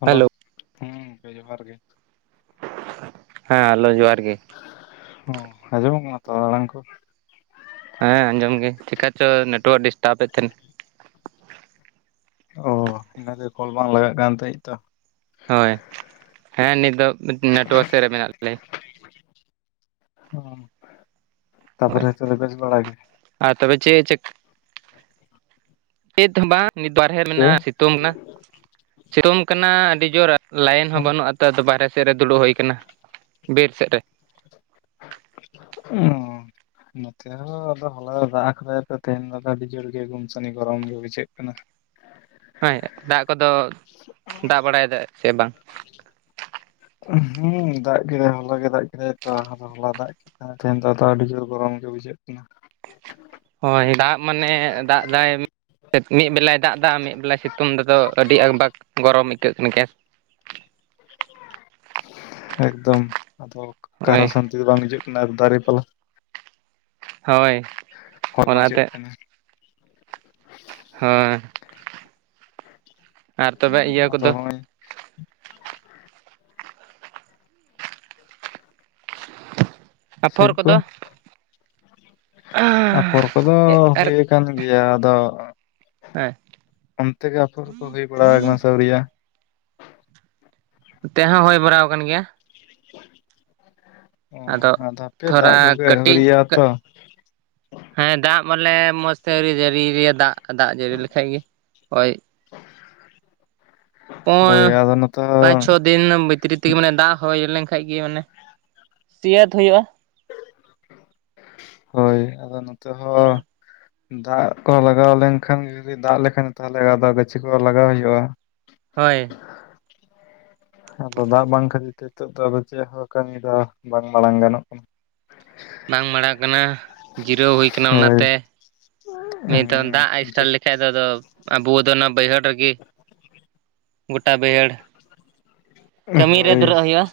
Hello, ᱦᱩᱸ ᱡᱚᱦᱟᱨ ᱜᱮ᱾ ᱦᱮᱸ ᱦᱮᱞᱳ, ᱡᱚᱦᱟᱨ ᱜᱮ᱾ ᱚ ᱟᱡᱚᱢᱚᱜ ᱠᱟᱱᱟ ᱛᱚ ᱟᱲᱟᱝ ᱠᱚ? ᱦᱮᱸ ᱟᱸᱡᱚᱢ ᱜᱮ ᱴᱷᱤᱠ ᱟᱪᱷᱚ ᱱᱮᱴᱣᱟᱨ ᱰᱤᱥᱴᱟᱵᱮᱫ ᱛᱟᱦᱮᱸᱱᱟ᱾ ᱚ ᱤᱱᱟᱹ ᱛᱮ ᱠᱚᱞ ᱵᱟᱝ ᱞᱟᱜᱟᱜ ᱠᱟᱱ ᱛᱟᱦᱮᱸᱜ ᱛᱚ᱾ ᱦᱳᱭ, ᱦᱮᱸ ᱱᱤᱛ ᱫᱚ ᱱᱟᱴᱩᱣᱟᱨᱠ ᱥᱮᱫ ᱨᱮ ᱢᱮᱱᱟᱜ ᱛᱟᱞᱮ᱾ ᱛᱟᱯᱚᱨ ᱦᱳᱭ ᱛᱮ ᱵᱮᱥ ᱵᱟᱲᱟ ᱜᱮ᱾ ᱟᱨ ᱛᱚᱵᱮ [unintelligible] ᱪᱮᱫ ᱦᱚᱸ ᱵᱟᱝ ᱱᱤᱛ ᱵᱟᱨᱦᱮ ᱪᱮ ᱢᱮᱱᱟᱜᱼᱟ᱾ [unintelligible] ᱱᱟ ᱥᱤᱛᱩᱝ ᱠᱟᱱᱟ ᱟᱹᱰᱤ ᱡᱳᱨ ᱞᱟᱭᱤᱱ ᱚ ᱦᱚᱸ ᱵᱟᱹᱱᱩᱜᱼᱟ᱾ ᱛᱚ ᱟᱫᱚ ᱵᱟᱨ ᱦᱮ ᱥᱮᱫ ᱨᱮ ᱫᱩᱲᱩᱵ ᱦᱳᱭ ᱠᱟᱱᱟ ᱵᱤᱨ ᱥᱮᱫ ᱨᱮ᱾ ᱚᱻ᱾ ᱱᱚᱛᱮ ᱦᱚᱸ ᱟᱫᱚ ᱦᱚᱞᱟᱭ ᱫᱟᱜ ᱠᱟᱫᱟᱭ ᱛᱚ ᱛᱮᱦᱮᱧ ᱫᱚ ᱟᱹᱰᱤ ᱡᱳᱨ ᱜᱮ ᱜᱩᱢᱥᱟᱱᱤ ᱜᱚᱨᱚᱢ ᱜᱮ ᱵᱩᱡᱷᱟᱹᱜ ᱠᱟᱱᱟ᱾ [inaudible] [unintelligible] ᱫᱟᱜ ᱠᱚᱫᱚ ᱫᱟᱜ ᱵᱟᱲᱟᱭᱮᱫᱟ ᱥᱮ ᱵᱟᱝ? ᱦᱮᱸ ᱫᱟᱜ ᱜᱮ ᱦᱚᱞᱟ ᱜᱮ ᱫᱟᱜ ᱠᱮᱫᱟᱭ ᱛᱚ ᱦᱚᱞᱟ ᱫᱟᱜ ᱦᱮᱸ ᱛᱮᱦᱮᱧ ᱫᱚ ᱟᱹᱰᱤ ᱡᱳᱨ ᱜᱚᱨᱚᱢ ᱜᱮ ᱵᱩᱡᱷᱟᱹᱜ ᱠᱤᱱᱟ᱾ ᱦᱳᱭ ᱫᱟᱜ ᱢᱟᱱᱮ ᱫᱟᱜ ᱫᱟᱭ ᱢᱤᱫ ᱵᱮᱞᱟᱭ ᱫᱟᱜ ᱫᱟ ᱢᱤᱫ ᱵᱮᱞᱟᱭ ᱥᱤᱛᱩᱝ ᱫᱟ ᱟᱫᱚ ᱟᱹᱰᱤ ᱟᱠᱵᱟᱠ ᱜᱚᱨᱚᱢ ᱟᱹᱭᱠᱟᱹᱜ ᱠᱟᱱ ᱜᱮᱥ᱾ ᱮᱠᱫᱚᱢ ᱚᱠᱟ ᱦᱳᱭ ᱨᱮᱦᱚ ᱥᱟᱱᱛᱤ ᱫᱚ ᱵᱟᱝ ᱦᱤᱡᱩᱜ ᱠᱟᱱᱟ ᱫᱟᱨᱮ ᱯᱟᱞᱟ ᱦᱳᱭ᱾ ᱦᱳᱭ ᱵᱟᱝ ᱚᱱᱟᱛᱮ ᱵᱩᱡᱷᱟᱹᱜ ᱠᱟᱱᱟ᱾ ᱦᱳᱭ ᱟᱨ ᱛᱚᱵᱮ ᱤᱭᱟᱹ ᱟᱫᱚ ᱠᱚᱫᱚ ᱦᱚᱸᱜᱼᱚᱭ ᱟᱯᱷᱚᱨ ᱥᱤᱵ ᱠᱚ ᱠᱚᱫᱚ ᱟᱯᱷᱚᱨ ᱠᱚᱫᱚ ᱟᱨ ᱦᱳᱭ ᱠᱟᱱ ᱜᱮᱭᱟ ᱟᱫᱚ ᱦᱮᱸ ᱚᱱᱛᱮ ᱜᱮ ᱟᱯᱷᱚᱨ ᱠᱚ ᱦᱩᱭ ᱵᱟᱲᱟ ᱠᱟᱱᱟ ᱥᱮ ᱟᱣᱨᱤᱭᱟ? ᱮᱱ ᱛᱮ ᱦᱚᱸ ᱦᱳᱭ ᱵᱟᱲᱟᱣ ᱠᱟᱱ ᱜᱮᱭᱟ᱾ ᱚ ᱟᱫᱚ ᱦᱟᱯᱮ ᱛᱷᱚᱲᱟ ᱫᱟᱜ ᱠᱚᱜᱮ ᱠᱟᱹᱴᱤᱡ ᱟᱣᱨᱤᱭᱟ ᱛᱚ᱾ ᱦᱮᱸ ᱫᱟᱜ ᱢᱟᱱᱮ ᱢᱚᱸᱡᱽ ᱛᱮ ᱟᱹᱣᱨᱤ ᱡᱟᱹᱲᱤᱭ ᱫᱟᱜ ᱫᱟᱜ ᱡᱟᱹᱲᱤ ᱞᱮᱠᱷᱟᱡ ᱜᱮ ᱳᱭ [inaudible] ᱚ ᱦᱳᱭ ᱟᱫᱚ ᱱᱚᱛᱮ ᱯᱟᱸᱪ ᱦᱚᱸ ᱪᱷᱚ ᱫᱤᱱ ᱵᱷᱤᱛᱨᱤ ᱛᱮᱜᱮ ᱢᱟᱱᱮ ᱫᱟᱜ ᱦᱳᱭ ᱞᱮᱱ ᱠᱷᱟᱱ ᱜᱮ ᱢᱟᱱᱮ [unintelligible] ᱦᱩᱭᱩᱜᱼᱟ᱾ ᱦᱳᱭ ᱟᱫᱚ ᱱᱚᱛᱮ ᱦᱚᱸ ᱫᱟᱜ ᱠᱚ ᱞᱟᱜᱟᱣ ᱞᱮᱱᱠᱷᱟᱱ ᱡᱩᱫᱤ ᱫᱟᱜ ᱞᱮᱠᱷᱟᱱ ᱛᱟᱦᱚᱞᱮ ᱟᱫᱚ ᱜᱟᱹᱪᱷᱤ ᱠᱚ ᱞᱟᱜᱟᱣ ᱦᱩᱭᱩᱜᱼᱟ᱾ ᱦᱳᱭ᱾ ᱟᱫᱚ ᱫᱟᱜ ᱵᱟᱝ ᱠᱷᱟᱹᱛᱤᱨ ᱛᱮ ᱱᱤᱛᱚᱜ ᱫᱚ ᱪᱮᱫ ᱦᱚᱸ ᱠᱟᱹᱢᱤ ᱫᱚ ᱵᱟᱝ ᱢᱟᱲᱟᱝ ᱜᱟᱱᱚᱜ ᱠᱟᱱᱟ᱾ ᱵᱟᱝ ᱢᱟᱲᱟᱣ ᱠᱟᱱᱟ ᱡᱤᱨᱟᱹᱣ ᱦᱩᱭ ᱠᱟᱱᱟ ᱦᱳᱭ ᱚᱱᱟᱛᱮ ᱱᱛᱮ ᱦᱩᱸ ᱫᱟᱜ ᱮᱥᱴᱟᱨ ᱞᱮᱠᱷᱟᱱ ᱫᱚ ᱟᱵᱩ ᱫᱚ ᱚᱱᱟ ᱵᱟᱭᱦᱟᱹᱲᱨᱮ ᱜᱚᱴᱟ ᱵᱟᱹᱭᱦᱟᱹᱲ ᱠᱟᱹᱢᱤ ᱨᱮ ᱦᱳᱭ ᱫᱷᱩᱨᱟᱜ ᱦᱩᱭᱩᱜᱼᱟ᱾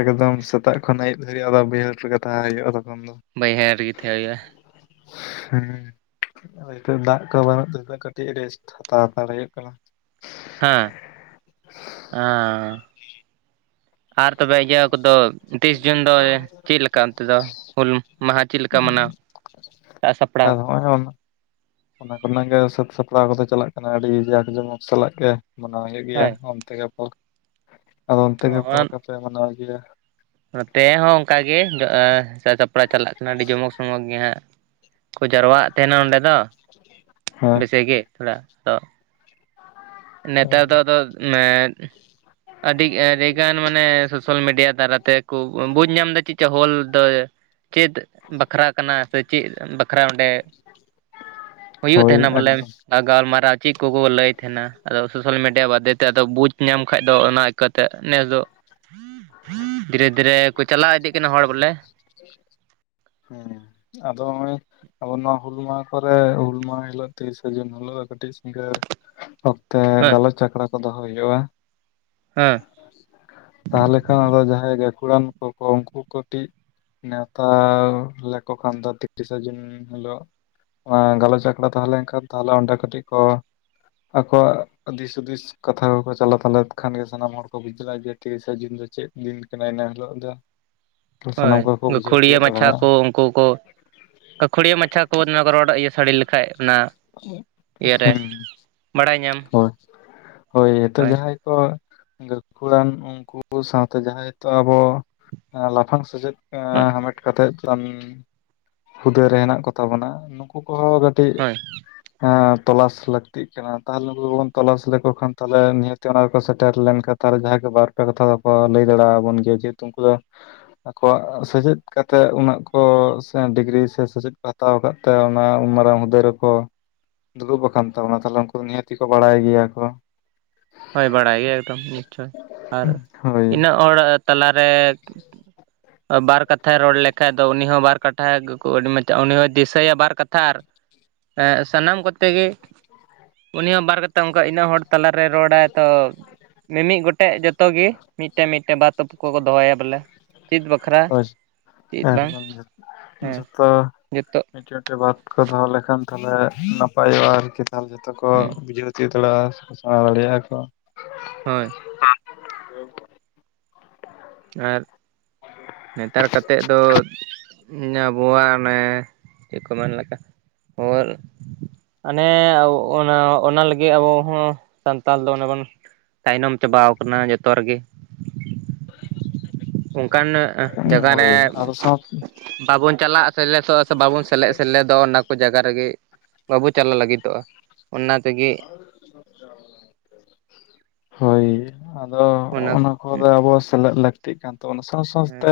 ᱮᱠᱫᱚᱢ ᱥᱮᱛᱟᱜ ᱠᱷᱚᱱ ᱟᱭᱩᱵ ᱫᱷᱟᱹᱨᱤᱡ ᱟᱫᱚ ᱵᱟᱹᱭᱦᱟᱹᱲ ᱨᱮᱜᱮ ᱛᱟᱦᱮᱸ ᱦᱩᱭᱩᱜᱼᱟ ᱛᱚᱠᱷᱚᱱ ᱫᱚ᱾ ᱵᱟᱹᱭᱦᱟᱹᱲ ᱨᱮᱜᱮ ᱛᱟᱦᱮᱸ ᱦᱩᱭᱩᱜᱼᱟ᱾ ᱦᱮᱸ᱾ ᱱᱤᱛ ᱫᱟᱜ ᱠᱚ ᱵᱟᱹᱱᱩᱜ ᱛ ᱱᱤᱛ ᱠᱟᱹᱴᱤᱡ ᱨᱮᱥᱴ ᱦᱟᱛᱟᱣ ᱦᱟᱛᱟᱲ ᱦᱩᱭᱩᱜ ᱠᱟᱱᱟ᱾ ᱦᱮᱸ ᱟᱸ᱾ ᱟᱨ ᱛᱚᱵᱮ ᱤᱭᱟᱹ ᱠᱚᱫᱚ ᱛᱤᱥ ᱡᱩᱱ ᱫᱚ ᱪᱮᱫ ᱞᱮᱠᱟ ᱚᱱᱛᱮ ᱫᱚ? ᱦᱩᱞ ᱢᱟᱦᱟ ᱪᱮᱫ ᱞᱮᱠᱟ ᱢᱟᱱᱟᱣ ᱥᱟᱜᱥᱟᱯᱲᱟᱣ? [unintelligible] ᱚᱱᱟ ᱠᱚᱨᱮᱱᱟᱜ ᱜᱮ ᱥᱟᱹᱛ ᱥᱟᱯᱲᱟᱣ ᱠᱚᱫᱚ ᱪᱟᱞᱟᱜ ᱠᱟᱱᱟ ᱟᱹᱰᱤ ᱡᱟᱠ ᱡᱚᱢᱚᱠ ᱥᱟᱞᱟᱜ ᱜᱮ᱾ ᱢᱟᱱᱟᱣ ᱦᱩᱭᱩᱜ ᱜᱮᱭᱟ ᱦᱳᱭ ᱚᱱᱛᱮ ᱜᱮ ᱯᱷ ᱟᱫᱚ ᱚᱱᱛᱮ ᱜᱮ ᱯᱷᱞ ᱞᱮᱠᱟᱯᱮ ᱢᱟᱱᱟᱣ ᱜᱮᱭᱟ? ᱱᱚᱛᱮ ᱦᱚᱸ ᱚᱱᱠᱟ ᱜᱮ ᱥᱟ ᱥᱟᱯᱲᱟᱣ ᱪᱟᱞᱟᱜ ᱠᱟᱱᱟ ᱟᱹᱰᱤ ᱡᱚᱢᱚᱠ ᱥᱚᱢᱚᱠ ᱜᱮ ᱦᱟᱸᱜ᱾ ᱠᱚ ᱡᱟᱨᱚᱣᱣᱟᱜ ᱛᱟᱦᱮᱱᱟ ᱚᱸᱰᱮ ᱫᱚ ᱦᱮᱸ ᱵᱮᱥᱤ ᱜᱮ ᱛᱷᱟᱲᱟ ᱛᱚ ᱱᱮᱛᱟᱨ ᱫᱚ ᱟᱫᱚ ᱢᱮᱫ ᱟᱹᱰᱤ ᱟᱹᱰᱤ ᱜᱟᱱ ᱢᱟᱱᱮ ᱥᱳᱥᱟᱞ ᱢᱤᱰᱤᱭᱟ ᱫᱟᱨᱟ ᱛᱮᱠᱩ ᱵᱩᱡᱽ ᱧᱟᱢ ᱮᱫᱟ ᱪᱮᱫᱠᱟ ᱦᱚᱞ ᱫᱚ ᱪᱮᱫ ᱵᱟᱠᱷᱨᱟ ᱠᱟᱱᱟ ᱥᱮ ᱪᱮᱫ ᱵᱟᱠᱷᱨᱟ ᱚᱸᱰᱮ ᱦᱩᱭᱩᱜ ᱦᱳᱭ ᱛᱟᱦᱮᱱᱟ ᱵᱚᱞᱮ ᱮᱠᱫᱚᱢ ᱜᱟᱞᱢᱟᱨᱟᱣ ᱪᱮᱫ ᱠᱚᱠᱚ ᱞᱟᱹᱭ ᱛᱟᱦᱮᱱᱟ ᱟᱫᱚ ᱥᱳᱥᱟᱞ ᱢᱤᱰᱤᱭᱟ ᱵᱟᱫᱷᱮᱛᱮ ᱟᱫᱚ ᱵᱩᱡᱽ ᱧᱟᱢ ᱠᱷᱟᱡ ᱫᱚ ᱚᱱᱟ ᱠᱟ ᱱᱮᱥ ᱫᱚ ᱫᱷᱤᱨᱮ ᱫᱷᱤᱨᱮ ᱠᱚ ᱪᱟᱞᱟᱣ ᱤᱫᱤᱜ ᱠᱟᱱᱟ ᱦᱚᱲ ᱵᱚᱞᱮ᱾ ᱦᱮᱸ ᱟᱫᱚ ᱱᱚᱜᱼᱚᱭ ᱟᱵ ᱱᱚᱣᱟ ᱦᱩᱞᱢᱟᱟᱦ ᱠᱚᱨᱮ ᱦᱩᱞ ᱢᱟᱦᱟ ᱦᱤᱞᱳᱜ ᱛᱤᱨᱤᱥ ᱡᱩᱱ ᱦᱤᱞᱳᱜ ᱠᱟᱴᱤᱡ ᱥᱤᱜᱟᱨ ᱚᱠ ᱛᱮ ᱦᱮᱸ ᱜᱟᱞᱚᱪ ᱟᱠᱷᱲᱟ ᱠᱚ ᱫᱚᱦᱚ ᱦᱩᱭᱩᱜᱼᱟ᱾ ᱦᱮᱸ᱾ ᱛᱟᱦᱚᱞᱮ ᱠᱷᱟᱱ ᱟᱫᱚ ᱡᱟᱦᱟᱸᱭ ᱜᱟᱹᱠᱷᱩᱲᱟᱱ ᱠᱚᱠᱚ ᱩᱱᱠᱩ ᱠᱟᱹᱴᱤᱡ ᱱᱮᱶᱛᱟ ᱞᱮᱠᱚ ᱠᱷᱟᱱ ᱫᱚ ᱛᱤᱨᱤᱥᱟ ᱡᱩᱱ ᱦᱤᱞᱳ ᱜᱟᱞᱚᱪ ᱟᱠᱷᱲᱟ ᱛᱟᱦᱮᱸ ᱞᱮᱱᱠᱷᱟᱱ ᱛᱟᱦᱚᱞᱮ ᱚᱸᱰᱮ ᱠᱟᱹᱴᱤᱡ ᱠᱚ ᱟᱠᱚᱣᱟᱜ ᱫᱤᱥ ᱦᱩᱫᱤᱥ ᱠᱟᱛᱷᱟ ᱠᱚᱠᱚ ᱪᱟᱞᱟᱣ ᱛᱟᱞᱮᱫ ᱠᱷᱟᱱ ᱜᱮ ᱥᱟᱱᱟᱢ ᱦᱚᱲ ᱠᱚ ᱵᱩᱡᱟᱹᱣ ᱡᱮ ᱛᱨᱤᱥ ᱡᱩᱱ ᱫᱤᱱ ᱫᱚ ᱪᱮᱫ ᱫᱤᱱ ᱠᱟᱱᱟ ᱤᱱᱟᱹ ᱦᱤᱞᱳᱜ ᱫᱚ᱾ ᱥᱟᱱᱟᱢ ᱦᱳᱭ ᱠᱚᱠᱚ ᱵᱩᱡᱷᱟᱹᱣ ᱜᱟᱹᱠᱷᱩᱲᱤᱭᱟᱹ ᱛᱤᱭᱳᱜ ᱢᱟᱪᱷᱟ ᱫᱟᱲᱮᱭᱟᱜᱼᱟ ᱠᱚ ᱩᱱᱠᱩ ᱠᱚ ᱜᱟᱹᱠᱷᱩᱲᱤᱭᱟᱹ ᱢᱟᱪᱷᱟ ᱠᱚ ᱱᱚᱣᱟ ᱠᱚ ᱨᱚᱲ ᱤᱭᱟᱹ ᱥᱟᱹᱲᱤ ᱞᱮᱠᱷᱟᱡ ᱚᱱᱟ ᱤᱭᱟᱹᱨᱮ ᱦᱩᱸ ᱵᱟᱲᱟᱭ ᱧᱟᱢ ᱦᱳᱭ ᱦᱳᱭ ᱱᱤᱛᱚ ᱡᱟᱦᱟᱸᱭ ᱜᱟᱹᱠᱷᱩᱲᱟᱱ ᱩᱱᱠᱩ ᱥᱟᱶᱛᱮ ᱡᱟᱦᱟᱸᱭᱤᱛᱚᱜ ᱟᱵᱚ ᱞᱟᱯᱷᱟᱝ ᱥᱮᱪᱮᱫ ᱦᱟᱢᱮᱴ ᱠᱟᱛᱮᱜ ᱦᱩᱫᱟᱹᱨ ᱨᱮ ᱦᱮᱱᱟᱜ ᱠᱚᱛᱟ ᱵᱚᱱᱟ ᱱᱩᱠᱩ ᱠᱚᱦᱚᱸ ᱠᱟᱹᱴᱤᱡ ᱦᱳᱭ ᱮᱸ ᱛᱚᱞᱟᱥ ᱞᱟᱹᱠᱛᱤᱜ ᱠᱟᱱᱟ ᱛᱟᱦᱚᱞᱮ ᱩᱱᱠᱩ ᱜᱮᱵᱚᱱ ᱛᱚᱞᱟᱥ ᱞᱮᱠᱚ ᱠᱷᱟᱱ ᱛᱟᱦᱚᱞᱮ ᱱᱤᱦᱟᱹ ᱚᱱᱟᱠᱚ ᱥᱮᱴᱮᱨ ᱞᱮᱱᱠᱷᱟᱱ᱾ ᱟᱨᱮ ᱡᱟᱦᱟᱸᱭ ᱠᱚ ᱵᱟᱨᱯᱮ ᱠᱟᱛᱷᱟ ᱫᱚᱠᱚ ᱞᱟᱹᱭ ᱫᱟᱲᱮ ᱟᱵᱚᱱ ᱜᱮᱭᱟ ᱡᱮᱛᱩ ᱩᱱᱠᱩ ᱫᱚ ᱟᱠᱚᱣᱟᱜ ᱥᱮᱪᱮᱫ ᱠᱟᱛᱮᱜ ᱩᱱᱟᱹᱜ ᱠᱚ ᱰᱤᱜᱽᱨᱤ ᱥᱮ ᱥᱮᱪᱮᱫ ᱠᱚ ᱦᱟᱛᱟᱣ ᱟᱠᱟᱫ ᱚᱱᱟ ᱩᱢ ᱢᱟᱨᱟᱝ ᱦᱩᱫᱟᱹᱭ ᱨᱮᱠᱚ ᱫᱩᱲᱩᱵ ᱟᱠᱟᱱ ᱛᱟᱵᱚᱱᱟ ᱛᱟᱦᱚᱞᱮ ᱩᱱᱠᱩ ᱫᱚ ᱱᱤᱦᱟᱹᱛᱤ ᱠᱚ ᱵᱟᱲᱟᱭ ᱜᱮᱭᱟ ᱠᱚ᱾ ᱦᱳᱭ ᱵᱟᱲᱟᱭ ᱜᱮ ᱮᱠᱫᱚᱢ ᱱᱤᱥᱪᱭ ᱟᱨ ᱦᱳᱭ ᱤᱱᱟᱹᱜ ᱦᱚᱲᱟᱜ ᱛᱟᱞᱟᱨᱮ ᱵᱟᱨ ᱠᱟᱛᱷᱟᱭ ᱨᱚᱲ ᱞᱮᱠᱷᱟᱡ ᱫᱚ ᱩᱱᱤ ᱦᱚᱸ ᱵᱟᱨ ᱠᱟᱴᱷᱟ ᱜᱮᱠᱚ ᱟᱹᱰᱤ ᱢᱪᱟ ᱩᱱᱤ ᱦᱚᱸ ᱫᱤᱥᱟᱹᱭᱟ ᱵᱟᱨ ᱠᱟᱛᱷᱟ ᱟᱨ ᱥᱟᱱᱟᱢ ᱠᱚᱛᱮ ᱜᱮ ᱩᱱᱤ ᱦᱚᱸ ᱵᱟᱨ ᱠᱟᱛᱮ ᱚᱱᱠᱟ ᱤᱱᱟᱹᱜ ᱦᱚᱲ ᱛᱟᱞᱟᱨᱮ ᱨᱚᱲᱟᱭ ᱛᱚ ᱢᱤᱢᱤᱫ ᱜᱚᱴᱮᱡ ᱡᱚᱛᱚ ᱜᱮ ᱢᱤᱫᱴᱮᱱ ᱢᱤᱫᱴᱮᱱ ᱵᱟ ᱛᱩᱯ ᱠᱚᱠᱚ ᱫᱚᱦᱚᱭᱟ ᱵᱚᱞᱮ᱾ ᱪᱮᱫ ᱵᱟᱠᱷᱨᱟ ᱦᱳᱭ ᱪᱮᱫ ᱵᱟᱝ ᱮᱠᱫᱚᱢ ᱡᱷᱚᱛᱚ ᱦᱮᱸ ᱪᱮᱫ ᱡᱚᱛᱚ ᱢᱮᱫᱴᱮᱱ ᱵᱟᱫ ᱠᱚ ᱫᱚᱦᱚ ᱞᱮᱠᱷᱟᱱ ᱛᱟᱦᱚᱞᱮ ᱱᱟᱯᱟᱭᱚᱜᱼᱟ ᱟᱨᱠᱤ ᱛᱟᱦᱚᱞᱮ ᱡᱚᱷᱛᱚ ᱠᱚ ᱦᱩᱸ ᱵᱩᱡᱷᱟᱹᱣ ᱩᱪᱩᱭ ᱥᱮᱬᱟ ᱥᱮᱬᱟ ᱫᱟᱲᱮᱭᱟᱜᱼᱟ ᱠᱚ᱾ ᱦᱳᱭ᱾ ᱟᱨ ᱱᱮᱛᱟᱨ ᱠᱟᱛᱮᱫ ᱫᱚ ᱟᱵᱚᱣᱟᱜ ᱚᱱᱮ ᱪᱮᱫ ᱠᱚ ᱢᱮᱱᱮᱫ ᱠᱟᱱ ᱦᱚᱨ ᱚᱱᱮ ᱚᱱᱟ ᱚᱱᱟ ᱞᱟᱹᱜᱤᱫ ᱟᱵᱚ ᱦᱚᱸ ᱥᱟᱱᱛᱟᱲ ᱫᱚ ᱚᱱᱮ ᱵᱚᱱ ᱛᱟᱭᱱᱚᱢ ᱪᱟᱵᱟᱣ ᱠᱟᱱᱟ ᱡᱚᱛᱚ ᱨᱮᱜᱮ᱾ [inaudible] ᱚᱱᱠᱟᱱ ᱡᱟᱭᱜᱟ ᱨᱮ ᱦᱳᱭ ᱟᱫᱚ ᱥᱟᱶ ᱵᱟᱵᱚᱱ ᱪᱟᱞᱟᱜ ᱥᱮᱞᱮᱥᱚᱜᱼᱟ ᱥᱮ ᱵᱟᱵᱚᱱ ᱥᱮᱞᱮᱜ ᱥᱮᱞᱮᱫᱚᱜᱼᱟ ᱚᱱᱟ ᱠᱚ ᱡᱟᱭᱜᱟ ᱨᱮᱜᱮ ᱵᱟᱵᱚ ᱪᱟᱞᱟᱜ ᱞᱟᱹᱜᱤᱫᱚᱜᱼᱟ ᱚᱱᱟ ᱛᱮᱜᱮ ᱦᱳᱭ ᱟᱫᱚ ᱚᱱᱟ ᱠᱚᱨᱮ ᱟᱵᱚ ᱥᱮᱞᱮᱫ ᱞᱟᱹᱠᱛᱤᱜ ᱠᱟᱱ ᱛᱟᱵᱚᱱᱟ, ᱥᱟᱶ ᱥᱟᱶᱛᱮ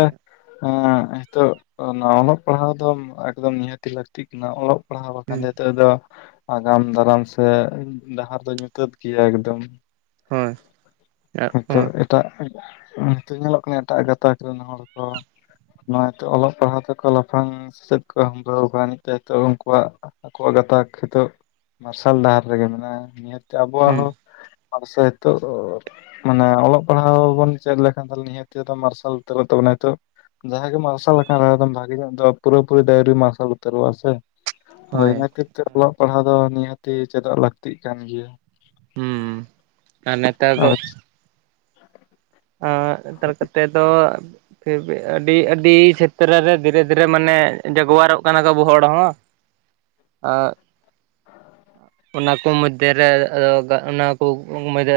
ᱦᱮᱸ ᱦᱤᱸᱛᱳᱜ ᱚᱱᱟ ᱚᱞᱚᱜ ᱯᱟᱲᱦᱟᱣ ᱫᱚ ᱮᱠᱫᱚᱢ ᱱᱤᱦᱟᱹᱛᱤ ᱞᱟᱹᱠᱛᱤᱜ ᱠᱟᱱᱟ ᱚᱞᱚᱜ ᱯᱟᱲᱦᱟᱣ ᱵᱟᱠᱷᱟᱱ ᱱᱤᱛᱚᱜ ᱫᱚ ᱟᱜᱟᱢ ᱫᱟᱨᱟᱢ ᱥᱮ ᱰᱟᱦᱟᱨ ᱫᱚ ᱧᱩᱛᱟᱹᱛ ᱜᱮᱭᱟ ᱮᱠᱫᱚᱢ᱾ ᱦᱳᱭ᱾ ᱦᱳᱭᱛᱳ ᱮᱴᱟᱜ ᱦᱤᱸᱛᱳᱜ ᱧᱮᱞᱚᱜ ᱠᱟᱱᱟ ᱮᱴᱟᱜ ᱜᱟᱛᱟᱠ ᱨᱮᱱ ᱦᱚᱲ ᱠᱚ ᱱᱚᱜᱼᱚᱭ ᱛᱚ ᱚᱞᱚᱜ ᱯᱟᱲᱦᱟᱜ ᱛᱮᱠᱚ ᱞᱟᱯᱷᱟᱝ ᱥᱮᱫ ᱠᱚ ᱦᱟᱹᱢᱵᱲᱟᱹᱣ ᱠᱟᱜ ᱱᱤᱡ ᱛᱚ ᱩᱱᱠᱩᱣᱟᱜ ᱟᱠᱚᱣᱟᱜ ᱜᱟᱛᱟᱠ ᱦᱤᱸᱛᱚᱜ ᱢᱟᱨᱥᱟᱞ ᱰᱟᱦᱟᱨ ᱨᱮᱜᱮ ᱢᱮᱱᱟᱜᱼᱟ ᱱᱤᱭᱟᱹ ᱟᱵᱚ ᱦᱩᱸ ᱦᱚᱸ ᱢᱟᱱᱮ ᱥᱮᱭ ᱛᱚ ᱢᱟᱱᱮ ᱚᱞᱚᱜ ᱯᱟᱲᱦᱟᱣ ᱵᱚᱱ ᱪᱮᱫ ᱞᱮᱠᱷᱟᱱ ᱱᱤᱦᱟᱹᱛᱤ ᱢᱟᱨᱥᱟᱞ ᱩᱛᱟᱹᱨᱚᱜ ᱛᱟᱵᱚᱱᱟ ᱦᱤᱸᱛᱚᱜ᱾ ᱡᱟᱦᱟᱸ ᱜᱮ ᱢᱟᱨᱥᱟᱞ ᱟᱠᱟᱱ ᱮᱠᱫᱚᱢ ᱵᱷᱟᱜᱤ ᱧᱚᱜ ᱫᱚ ᱯᱩᱨᱟᱹᱯᱩᱨᱤ ᱫᱚ ᱟᱹᱣᱨᱤ ᱢᱟᱨᱥᱟᱞ ᱩᱛᱟᱹᱨᱚᱜᱼᱟ ᱥᱮ᱾ ᱦᱳᱭ ᱚᱱᱟ ᱠᱷᱟᱹᱛᱤᱨ ᱛᱮ ᱚᱞᱚᱜ ᱯᱟᱲᱦᱟᱜ ᱫᱚ ᱱᱤᱦᱟᱹᱛᱤ ᱪᱮᱫᱚᱜ ᱞᱟᱹᱠᱛᱤᱜ ᱠᱟᱱ ᱜᱮᱭᱟ᱾ ᱦᱩᱸ ᱟᱨ ᱱᱮᱛᱟᱨ ᱫᱚ [inaudible] ᱟ ᱛᱟᱨ ᱠᱚᱛᱮ ᱫᱚ ᱯᱷᱤᱨ ᱵᱷᱤ ᱟᱹᱰᱤ ᱟᱹᱰᱤ ᱪᱷᱮᱛᱨᱚ ᱨᱮ ᱫᱷᱤᱨᱮ ᱫᱷᱤᱨᱮ ᱢᱟᱱᱮ ᱡᱟᱜᱩᱣᱟᱨᱚᱜ ᱠᱟᱱᱟ ᱠᱚ ᱟᱵᱚ ᱦᱚᱲ ᱦᱚᱸ᱾ ᱟᱻ ᱚᱱᱟ ᱠᱚ ᱢᱚᱫᱽᱫᱷᱮ ᱨᱮ ᱟᱫᱚ ᱚᱱᱟ ᱠᱚ ᱢᱚᱫᱽᱫᱷᱮ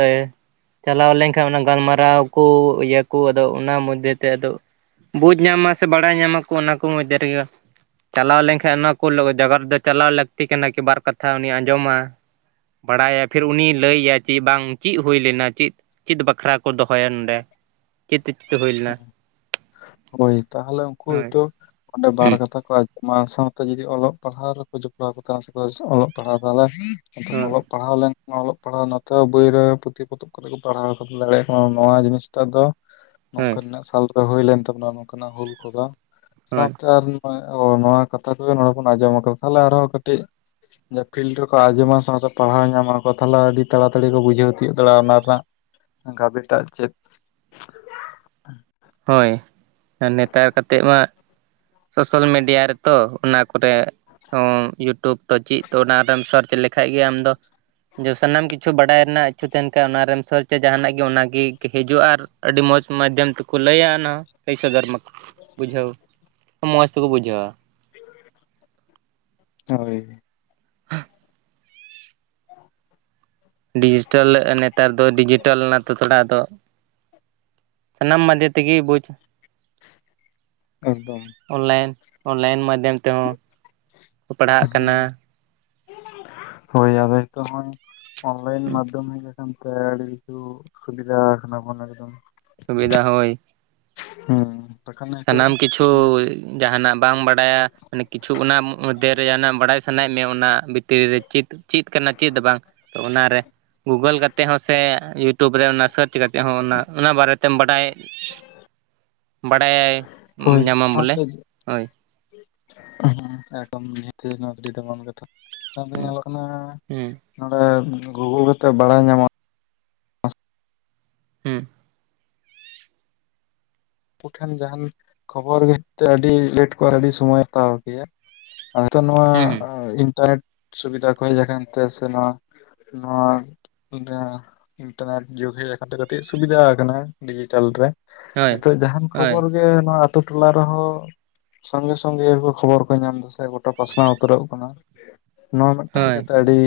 ᱪᱟᱞᱟᱣ ᱞᱮᱱᱠᱷᱟᱱ ᱚᱱᱟ ᱜᱟᱞᱢᱟᱨᱟᱣ ᱠᱚ ᱤᱭᱟᱹ ᱠᱚ ᱟᱫᱚ ᱚᱱᱟ ᱢᱚᱫᱽᱫᱷᱮ ᱛᱮ ᱟᱫᱚ ᱵᱩᱡᱽ ᱧᱟᱢᱟ ᱥᱮ ᱵᱟᱲᱟᱭ ᱧᱟᱢ ᱟᱠᱚ ᱚᱱᱟ ᱠᱚ ᱢᱚᱫᱽᱫᱷᱮ ᱨᱮᱜᱮ᱾ ᱪᱟᱞᱟᱣ ᱞᱮᱱᱠᱷᱟᱡ ᱚᱱᱟ ᱠᱚ ᱡᱟᱭᱜᱟ ᱨᱮᱫᱚ ᱪᱟᱞᱟᱣ ᱞᱟᱹᱠᱛᱤ ᱠᱟᱱᱟ, ᱠᱤ ᱵᱟᱨ ᱠᱟᱛᱷᱟ ᱩᱱᱤ ᱟᱸᱡᱚᱢᱟ᱾ ᱵᱟᱲᱟᱭᱟ ᱯᱷᱤᱨ ᱩᱱᱤ ᱞᱟᱹᱭᱟᱭ ᱪᱤᱜ ᱵᱟᱝ ᱪᱤᱫ ᱦᱩᱭ ᱞᱮᱱᱟ ᱪᱤᱫ ᱪᱤᱫ ᱵᱟᱠᱷᱨᱟ ᱠᱚ ᱫᱚᱦᱚᱭᱟ ᱱᱚᱰᱮ? ᱪᱤᱫ ᱦᱚᱛᱮᱡ ᱛᱮ ᱦᱩᱭ ᱞᱮᱱᱟ? ᱦᱳᱭ ᱛᱟᱦᱚᱞᱮ ᱩᱱᱠᱩ ᱦᱳᱭ᱾ ᱦᱚᱭᱛᱳ ᱚᱸᱰᱮ ᱵᱟᱨ ᱠᱟᱛᱷᱟ ᱠᱚ ᱢᱟᱱᱮ ᱥᱟᱶᱛᱮ ᱡᱩᱫᱤ ᱚᱞᱚᱜ ᱯᱟᱲᱦᱟᱣ ᱨᱮᱠᱚ ᱡᱚᱯᱲᱟᱣ ᱠᱚ ᱛᱟᱦᱮᱱᱟ ᱥᱮᱠᱚ ᱚᱞᱚᱜ ᱯᱟᱲᱦᱟᱣ ᱛᱟᱦᱚᱞᱮ ᱦᱳᱭ ᱚᱞᱚᱜ ᱯᱟᱲᱦᱟᱣ ᱞᱮᱱᱠᱷᱟᱱ ᱚᱞᱚᱜ ᱯᱟᱲᱦᱟᱣ ᱱᱟᱛᱮ ᱵᱳᱭ ᱨᱮ ᱯᱩᱛᱷᱤ ᱯᱚᱛᱚᱵ ᱠᱚᱛᱮ ᱠᱚ ᱯᱟᱲᱦᱟᱣ ᱠᱟᱛᱮᱫ ᱠᱚ ᱫᱟᱲᱮᱭᱟᱠᱚ ᱢᱟ, ᱱᱚᱣᱟ ᱡᱤᱱᱤᱥᱴᱟᱜ ᱫᱚ ᱦᱳᱭ ᱱᱚᱝᱠᱟ ᱱᱤᱱᱟᱹᱜ ᱥᱟᱞ ᱨᱮ ᱦᱩᱭ ᱞᱮᱱ ᱛᱟᱵᱚᱱᱟ, ᱱᱚᱝᱠᱟᱱᱟᱜ ᱦᱩᱞ ᱠᱚᱫᱚ ᱦᱳᱭ ᱥᱟᱶᱛᱮ ᱟᱨ ᱱᱚᱜ-ᱚᱭ ᱱᱚᱶᱟ ᱠᱟᱛᱷᱟ ᱠᱚᱜᱮ ᱱᱚᱰᱮ ᱵᱚᱱ ᱟᱸᱡᱚᱢ ᱟᱠᱟᱫᱟ, ᱛᱟᱦᱚᱞᱮ ᱟᱨᱦᱚᱸ ᱠᱟᱹᱴᱤᱡ ᱯᱷᱤᱞᱰ ᱨᱮᱠᱚ ᱟᱸᱡᱚᱢᱟ ᱥᱟᱶᱛᱮ ᱯᱟᱲᱦᱟᱣ ᱧᱟᱢᱟ ᱠᱚ ᱛᱟᱦᱚᱞᱮ ᱟᱹᱰᱤ ᱛᱟᱲᱟᱛᱟᱲᱤ ᱠᱚ ᱵᱩᱡᱷᱟᱹᱣ ᱛᱤᱭᱳᱜ ᱫᱟᱲᱮᱭᱟᱜᱼᱟ ᱚᱱᱟ ᱨᱮᱱᱟᱜ᱾ ᱜᱟᱵᱮ ᱴᱟᱜ ᱪᱮᱫ? [inaudible] ᱦᱚᱭ ᱟᱨ ᱱᱮᱛᱟᱨ ᱠᱟᱛᱮᱫ ᱢᱟ ᱥᱚᱥᱟᱞ ᱢᱤᱰᱤᱭᱟ ᱨᱮᱛᱚ ᱚᱱᱟ ᱠᱚᱨᱮ ᱤᱭᱩᱴᱩᱵᱽ ᱛᱚ ᱪᱮᱫ ᱛᱚ ᱚᱱᱟᱨᱮᱢ ᱥᱟᱨᱪ ᱞᱮᱠᱷᱟᱡ ᱜᱮ ᱟᱢᱫᱚ ᱡᱮ ᱥᱟᱱᱟᱢ ᱠᱤᱪᱷᱩ ᱵᱟᱰᱟᱭ ᱨᱮᱱᱟᱜ ᱤᱪᱪᱷᱩ ᱛᱟᱦᱮᱱ ᱠᱷᱟᱡ ᱚᱱᱟᱨᱮᱢ ᱥᱟᱨᱪᱟ ᱡᱟᱦᱟᱱᱟᱜ ᱜᱮ ᱚᱱᱟᱜᱮ ᱦᱤᱡᱩᱜᱼᱟ ᱟᱨ ᱟᱹᱰᱤ ᱢᱚᱸᱡᱽ ᱢᱟᱫᱽᱫᱷᱚᱢ ᱛᱮ ᱠᱚ ᱞᱟᱹᱭᱟ ᱚᱱᱟ ᱞᱟᱹᱭ ᱥᱚᱫᱚᱨ ᱢᱟᱠᱚ ᱵᱩᱡᱷᱟᱹᱣ ᱢᱚᱸᱡᱽ ᱛᱮᱠᱚ ᱵᱩᱡᱷᱟᱹᱣᱟ᱾ ᱦᱟᱭ᱾ [inaudible] ᱰᱤᱡᱤᱴᱮᱞ ᱱᱮᱛᱟᱨ ᱫᱚ ᱰᱤᱡᱤᱴᱮᱞ ᱱᱟᱛᱚ ᱛᱷᱚᱲᱟ ᱟᱫᱚ ᱥᱟᱱᱟᱢ ᱢᱟᱫᱷᱮ ᱛᱮᱜᱮ ᱵᱩᱡᱽ ᱮᱠᱫᱚᱢ᱾ ᱚᱱᱞᱟᱭᱤᱱ ᱚᱱᱞᱟᱭᱤᱱ ᱢᱟᱫᱽᱫᱷᱚᱢ ᱛᱮᱦᱚᱸ᱾ ᱯᱟᱲᱦᱟᱜ ᱦᱩᱸ ᱠᱟᱱᱟ ᱦᱚᱭ ᱟᱫᱚ ᱦᱤᱛᱚᱜ ᱦᱚᱸᱭ ᱚᱱᱞᱟᱭᱤᱱ ᱢᱟᱫᱽᱫᱷᱚᱢ ᱦᱮᱡ ᱠᱟᱱ ᱛᱮ ᱟᱰᱤ ᱠᱤᱪᱷᱩ ᱥᱩᱵᱤᱫᱷᱟ ᱠᱟᱱᱟ ᱵᱚᱱ ᱮᱠᱫᱚᱢ᱾ ᱥᱩᱵᱤᱫᱷᱟ ᱦᱚᱭ᱾ ᱦᱩᱸ᱾ ᱥᱟᱱᱟᱢ ᱠᱤᱪᱷᱩ ᱡᱟᱦᱟᱱᱟᱜ ᱵᱟᱝ ᱵᱟᱰᱟᱭᱟ ᱢᱟᱱᱮ ᱠᱤᱪᱷᱩ ᱚᱱᱟ ᱢᱚᱫᱽᱫᱷᱮᱨᱮ ᱡᱟᱦᱱᱟᱜ ᱵᱟᱰᱟᱭ ᱥᱟᱱᱟᱭᱮᱫ ᱢᱮᱭᱟ ᱚᱱᱟ ᱵᱷᱤᱛᱤᱨ ᱨᱮ ᱪᱮᱫ ᱪᱮᱫ ᱠᱟᱱᱟ ᱪᱮᱫ ᱵᱟᱝ ᱛᱚ ᱚᱱᱟᱨᱮ ᱜᱩᱜᱟᱞ ᱠᱟᱛᱮ ᱦᱚᱸ ᱥᱮ ᱤᱭᱩ ᱴᱩᱵᱽ ᱨᱮ ᱚᱱᱟ ᱥᱟᱨᱪ ᱠᱟᱛᱮᱫ ᱦᱚᱸ ᱚᱱᱟ ᱚᱱᱟ ᱵᱟᱨᱮᱛᱮᱢ ᱵᱟᱰᱟᱭ ᱵᱟᱰᱟᱭ ᱧᱟᱢᱟᱢ ᱵᱚᱞᱮ ᱦᱚᱭ᱾ ᱦᱮᱸ ᱮᱠᱫᱚᱢ ᱱᱤᱦᱟᱹᱛᱤ ᱱᱚᱣᱟ ᱫᱚ ᱟᱹᱰᱤ ᱫᱟᱢᱟᱱ ᱠᱟᱛᱷᱟ, ᱱᱮᱛᱟᱨ ᱫᱚ ᱦᱩᱸ ᱧᱮᱞᱚᱜ ᱠᱟᱱᱟ ᱦᱩᱸ ᱱᱚᱸᱰᱮ ᱜᱩᱜᱩᱞ ᱠᱟᱛᱮᱫ ᱵᱟᱰᱟᱭ ᱧᱟᱢᱚᱜᱼᱟ᱾ ᱦᱩᱸ᱾ ᱩᱱᱠᱩ ᱴᱷᱮᱱ ᱡᱟᱦᱟᱱ ᱠᱷᱚᱵᱚᱨ ᱦᱮᱡ ᱛᱮ ᱟᱹᱰᱤ ᱞᱮᱴ ᱠᱚ ᱟᱹᱰᱤ ᱥᱚᱢᱚᱭ ᱦᱟᱛᱟᱣ ᱜᱮᱭᱟ᱾ ᱱᱤᱛᱚᱜ ᱱᱚᱣᱟ ᱦᱩᱸ ᱦᱩᱸ ᱤᱱᱴᱟᱨᱱᱮᱴ ᱥᱩᱵᱤᱫᱷᱟ ᱠᱚ ᱦᱮᱡ ᱟᱠᱟᱱ ᱛᱮ ᱥᱮ ᱱᱚᱣᱟ ᱱᱚᱣᱟ [unintelligible] ᱤᱱᱴᱟᱨᱱᱮᱴ ᱡᱩᱜᱽ ᱦᱮᱡ ᱟᱠᱟᱱ ᱠᱟᱹᱴᱤᱡ ᱥᱩᱵᱤᱫᱟ ᱟᱠᱟᱱᱟ ᱰᱤᱡᱤᱴᱟᱞ ᱨᱮ ᱦᱳᱭ ᱱᱤᱛᱚᱜ ᱡᱟᱦᱟᱱ ᱦᱳᱭ ᱠᱷᱚᱵᱚᱨ ᱜᱮ ᱱᱚᱣᱟ ᱟᱹᱛᱩ ᱴᱚᱞᱟ ᱨᱮᱦᱚᱸ ᱥᱚᱸᱜᱮ ᱥᱚᱸᱜᱮ ᱠᱷᱚᱵᱚᱨ ᱠᱚ ᱧᱟᱢ ᱮᱫᱟᱥᱮ ᱜᱚᱴᱟ ᱯᱟᱥᱱᱟᱣ ᱩᱛᱟᱹᱨᱚᱜ ᱠᱟᱱᱟ᱾ ᱱᱚᱣᱟ ᱢᱤᱫ ᱛᱟᱦᱮᱸ ᱠᱟᱛᱮᱫ ᱦᱳᱭ ᱟᱹᱰᱤ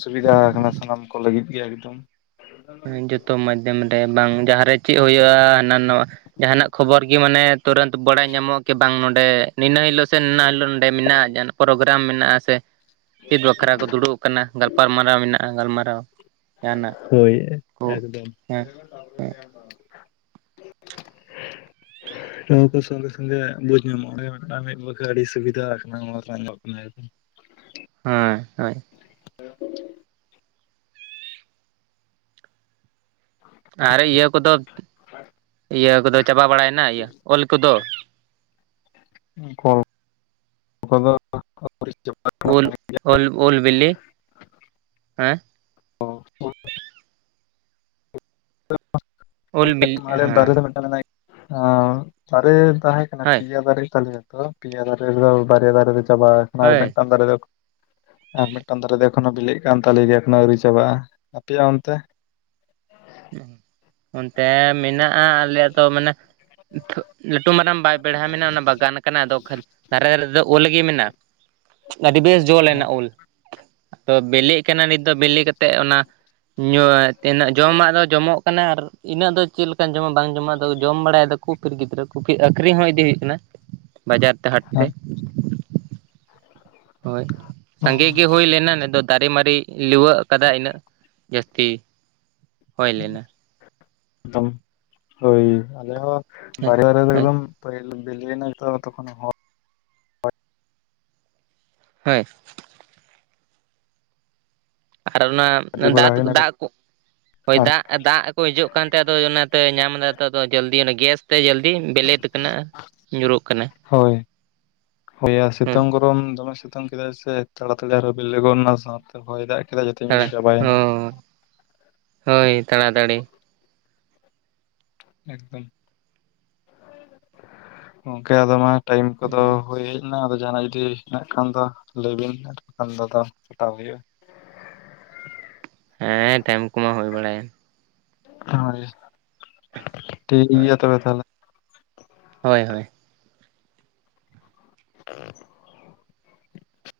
ᱥᱩᱵᱤᱫᱷᱟ ᱟᱠᱟᱱᱟ ᱥᱟᱱᱟᱢ ᱠᱚ ᱞᱟᱹᱜᱤᱫ ᱜᱮ ᱮᱠᱫᱚᱢ᱾ ᱡᱚᱛᱚ ᱢᱟᱫᱽᱫᱷᱚᱢ ᱨᱮ ᱵᱟᱝ ᱡᱟᱦᱟᱸᱨᱮ ᱪᱮᱫ ᱦᱩᱭᱩᱜᱼᱟ ᱦᱟᱱᱟ ᱱᱚᱣᱟ ᱡᱟᱦᱟᱸᱱᱟᱜ ᱠᱷᱚᱵᱚᱨ ᱜᱮ ᱢᱟᱱᱮ ᱛᱩᱨᱟᱹᱱᱛ ᱵᱟᱰᱟᱭ ᱧᱟᱢᱚᱜᱼᱟ ᱠᱤ ᱵᱟᱝ ᱱᱚᱸᱰᱮ ᱱᱤᱱᱟᱹ ᱦᱤᱞᱚᱜ ᱥᱮ ᱱᱤᱱᱟᱹ ᱦᱤᱞᱚᱜ ᱱᱚᱸᱰᱮ ᱢᱮᱱᱟᱜᱼᱟ ᱡᱟᱦᱟᱸ ᱯᱨᱚᱜᱨᱟᱢ ᱢᱮᱱᱟᱜᱼᱟ ᱥᱮ ᱪᱮᱫ ᱵᱟᱠᱷᱨᱟ ᱠᱚ ᱫᱩᱲᱩᱵ ᱟᱠᱟᱱᱟ ᱜᱟᱞᱯᱟᱞᱢᱟᱨᱟᱣ ᱢᱮᱱᱟᱜᱼᱟ ᱜᱟᱞᱢᱟᱨᱟᱣ ᱡᱟᱦᱟᱱᱟᱜ᱾ ᱦᱚᱭ ᱠᱚ ᱮᱠᱫᱚᱢ᱾ ᱦᱮᱸ᱾ [unintelligible] ᱱᱚᱣᱟ ᱠᱚ ᱥᱚᱸᱜᱮ ᱥᱚᱸᱜᱮ ᱵᱩᱡᱽ ᱧᱟᱢᱚᱜ ᱜᱮ ᱢᱤᱫ ᱵᱟᱠᱷᱮ ᱟᱹᱰᱤ ᱥᱩᱵᱤᱫᱷᱟ ᱟᱠᱟᱱᱟ [unintelligible] ᱧᱚᱜ ᱠᱟᱱᱟ᱾ ᱦᱮᱸ ᱦᱚᱭ᱾ ᱦᱮᱸ᱾ ᱟᱨ ᱤᱭᱟᱹ ᱠᱚᱫᱚ ᱤᱭᱟᱹ ᱠᱚᱫᱚ ᱪᱟᱵᱟ ᱵᱟᱲᱟᱭᱮᱱᱟ ᱤᱭᱟᱹ ᱚᱞ ᱠᱚᱫᱚ? ᱠᱚᱫᱚᱜ [unintelligible] ᱩᱞ ᱩᱞᱵᱤᱞᱤ ᱦᱮᱸ᱾ [unintelligible] ᱳᱞ ᱵᱤᱞᱤ ᱫᱟᱨᱮ ᱦᱮᱸ ᱫᱚ ᱢᱤᱫᱴᱟᱝ ᱢᱮᱱᱟᱭ ᱟᱸ ᱫᱟᱨᱮ ᱛᱟᱦᱮᱸ ᱠᱟᱱᱟ ᱦᱳᱭ ᱯᱤᱭᱟ ᱫᱟᱨᱮ ᱛᱟᱞᱮᱭᱟ ᱛᱚ ᱯᱤᱭᱟ ᱫᱟᱨᱮ ᱨᱮᱫᱚ ᱵᱟᱨᱭᱟ ᱫᱟᱨᱮ ᱫᱚ ᱪᱟᱵᱟᱣ ᱠᱟᱱᱟ, ᱟᱨ ᱦᱳᱭ ᱢᱤᱫᱴᱟᱝ ᱫᱟᱨᱮ [unintelligible] ᱟᱨ ᱢᱤᱫᱴᱟᱝ ᱫᱟᱨᱮ ᱫᱚ ᱮᱠᱷᱚᱱᱳ ᱵᱤᱞᱤᱜ ᱠᱟᱱ ᱛᱟᱞᱮ ᱜᱮᱭᱟ ᱮᱠᱷᱚᱱᱳ ᱟᱹᱣᱨᱤ ᱪᱟᱵᱟᱜᱼᱟ, ᱟᱯᱮᱭᱟᱜ ᱚᱱᱛᱮ? ᱚᱱᱛᱮ ᱢᱮᱱᱟᱜᱼᱟ ᱟᱞᱮᱭᱟᱜ ᱫᱚ ᱢᱟᱱᱮ [unintelligible] ᱞᱟᱹᱴᱩ ᱢᱟᱨᱟᱝ ᱵᱟᱭ ᱵᱮᱲᱦᱟᱭ ᱢᱮᱱᱟᱜᱼᱟ ᱚᱱᱟ ᱵᱟᱜᱟᱱ ᱠᱟᱱᱟ ᱟᱫᱚ ᱠᱷᱟᱹ ᱫᱷᱟᱨᱮ ᱨᱮᱫᱚ ᱩᱞ ᱜᱮ ᱢᱮᱱᱟᱜᱼᱟ ᱟᱹᱰᱤ ᱵᱮᱥ ᱡᱚ ᱞᱮᱱᱟ ᱩᱞ ᱟᱫᱚ ᱵᱮᱞᱮᱜ ᱠᱟᱱᱟ ᱱᱤᱛ ᱫᱚ ᱵᱮᱞᱮ ᱠᱟᱛᱮᱜ ᱚᱱᱟ ᱧᱩ ᱛᱤᱱᱟᱜ ᱡᱚᱢᱟᱜ ᱫᱚ ᱡᱚᱢᱚᱜ ᱠᱟᱱᱟ ᱟᱨ ᱤᱱᱟᱹᱜ ᱫᱚ ᱪᱮᱫ ᱞᱮᱠᱟᱹᱧ ᱡᱚᱢᱟ ᱵᱟᱝ ᱡᱚᱢᱟ ᱫᱚ ᱡᱚᱢ ᱵᱟᱲᱟᱭᱮᱫᱟ ᱠᱩ ᱯᱷᱤᱨ ᱜᱤᱫᱽᱨᱟᱹ ᱠᱩ ᱯᱷᱤᱨ ᱟᱹᱠᱷᱨᱤᱧ ᱦᱚᱸ ᱤᱫᱤ ᱦᱩᱭᱩᱜ ᱠᱟᱱᱟ ᱵᱟᱡᱟᱨ ᱛᱮ ᱦᱟᱴ ᱛᱮ ᱦᱳᱭ, ᱥᱟᱸᱜᱮ ᱜᱮ ᱦᱳᱭ ᱞᱮᱱᱟ ᱱᱮᱫᱚ ᱫᱟᱨᱮ ᱢᱟᱨᱤ ᱞᱤᱣᱟᱹᱜ ᱠᱟᱫᱟ ᱤᱱᱟᱹᱜ ᱡᱟᱹᱥᱛᱤ ᱦᱳᱭ ᱞᱮᱱᱟ ᱮᱠᱫᱚᱢ ᱦᱳᱭ ᱟᱞᱮ ᱦᱚᱸ ᱦᱮᱸ [unintelligible] ᱫᱚ ᱦᱳᱭ ᱮᱠᱫᱚᱢ ᱯᱟᱹᱦᱤᱞ ᱵᱤᱞᱤᱮᱱᱟ ᱛᱚᱠᱷᱚᱱ ᱦᱚ ᱦᱳᱭ ᱟᱨ ᱚᱱᱟ ᱤᱫᱤ ᱵᱟᱲᱟ ᱫᱟᱜᱛᱩ ᱦᱩᱭᱱᱟ ᱫᱟᱜ ᱠᱟᱹᱴᱤᱡ ᱦᱳᱭ ᱟᱨ ᱫᱟᱜ ᱫᱟᱜ ᱠᱚ ᱦᱤᱡᱩᱜ ᱠᱟᱱᱛᱮ ᱟᱫᱚ ᱚᱱᱟᱛᱮ ᱧᱟᱢᱫᱟ ᱟᱫᱚ ᱡᱟᱞᱫᱤ ᱚᱱᱟ ᱜᱮᱥ ᱛᱮ ᱡᱟᱹᱞᱫᱤ ᱵᱮᱞᱮᱛ ᱠᱟᱱᱟ ᱧᱩᱨᱩᱜ ᱠᱟᱱᱟ ᱦᱳᱭ ᱦᱳᱭᱟ ᱦᱮᱸ ᱥᱤᱛᱩᱝ ᱜᱚᱨᱚᱢ ᱫᱚᱢᱮ ᱥᱤᱛᱩᱝ ᱠᱮᱫᱟᱭ ᱥᱮ ᱛᱟᱲᱟᱛᱟᱹᱲᱤ ᱟᱨᱦᱚ ᱵᱮᱞᱮ ᱜᱚᱫᱱᱟ ᱥᱟᱶᱛᱮ ᱦᱚᱭ ᱫᱟᱜ ᱠᱮᱫᱟᱭ ᱡᱷᱚᱛᱚ ᱧᱩᱨ ᱛᱟᱲᱟ ᱪᱟᱵᱟᱭᱮᱱᱟ ᱦᱳᱭ ᱦᱳᱭ ᱛᱟᱲᱟᱛᱟᱹᱲᱤ ᱮᱠᱫᱚᱢ, ᱜᱚᱝᱠᱮ ᱟᱫᱚ ᱢᱟ ᱴᱟᱭᱤᱢ ᱠᱚᱫᱚ ᱦᱩᱭ [unintelligible] ᱟᱫᱚ ᱡᱟᱦᱟᱸᱱᱟᱜ ᱡᱩᱫᱤ ᱦᱮᱱᱟᱜ ᱠᱷᱟᱱ ᱫᱚ ᱞᱟᱹᱭᱵᱤᱱ ᱠᱷᱟᱱ ᱫᱚ ᱟᱫᱚ ᱠᱟᱴᱟᱣ ᱦᱩᱭᱩᱜᱼᱟ ᱦᱮᱸ ᱴᱟᱭᱤᱢ ᱠᱚᱢᱟ ᱦᱩᱭ ᱵᱟᱲᱟᱭᱮᱱ ᱦᱳᱭ, ᱴᱷᱤᱠ ᱦᱳᱭ ᱜᱮᱭᱟ ᱛᱚᱵᱮ ᱛᱟᱦᱞᱮ ᱦᱳᱭ ᱦᱳᱭ ᱚ [unintelligible]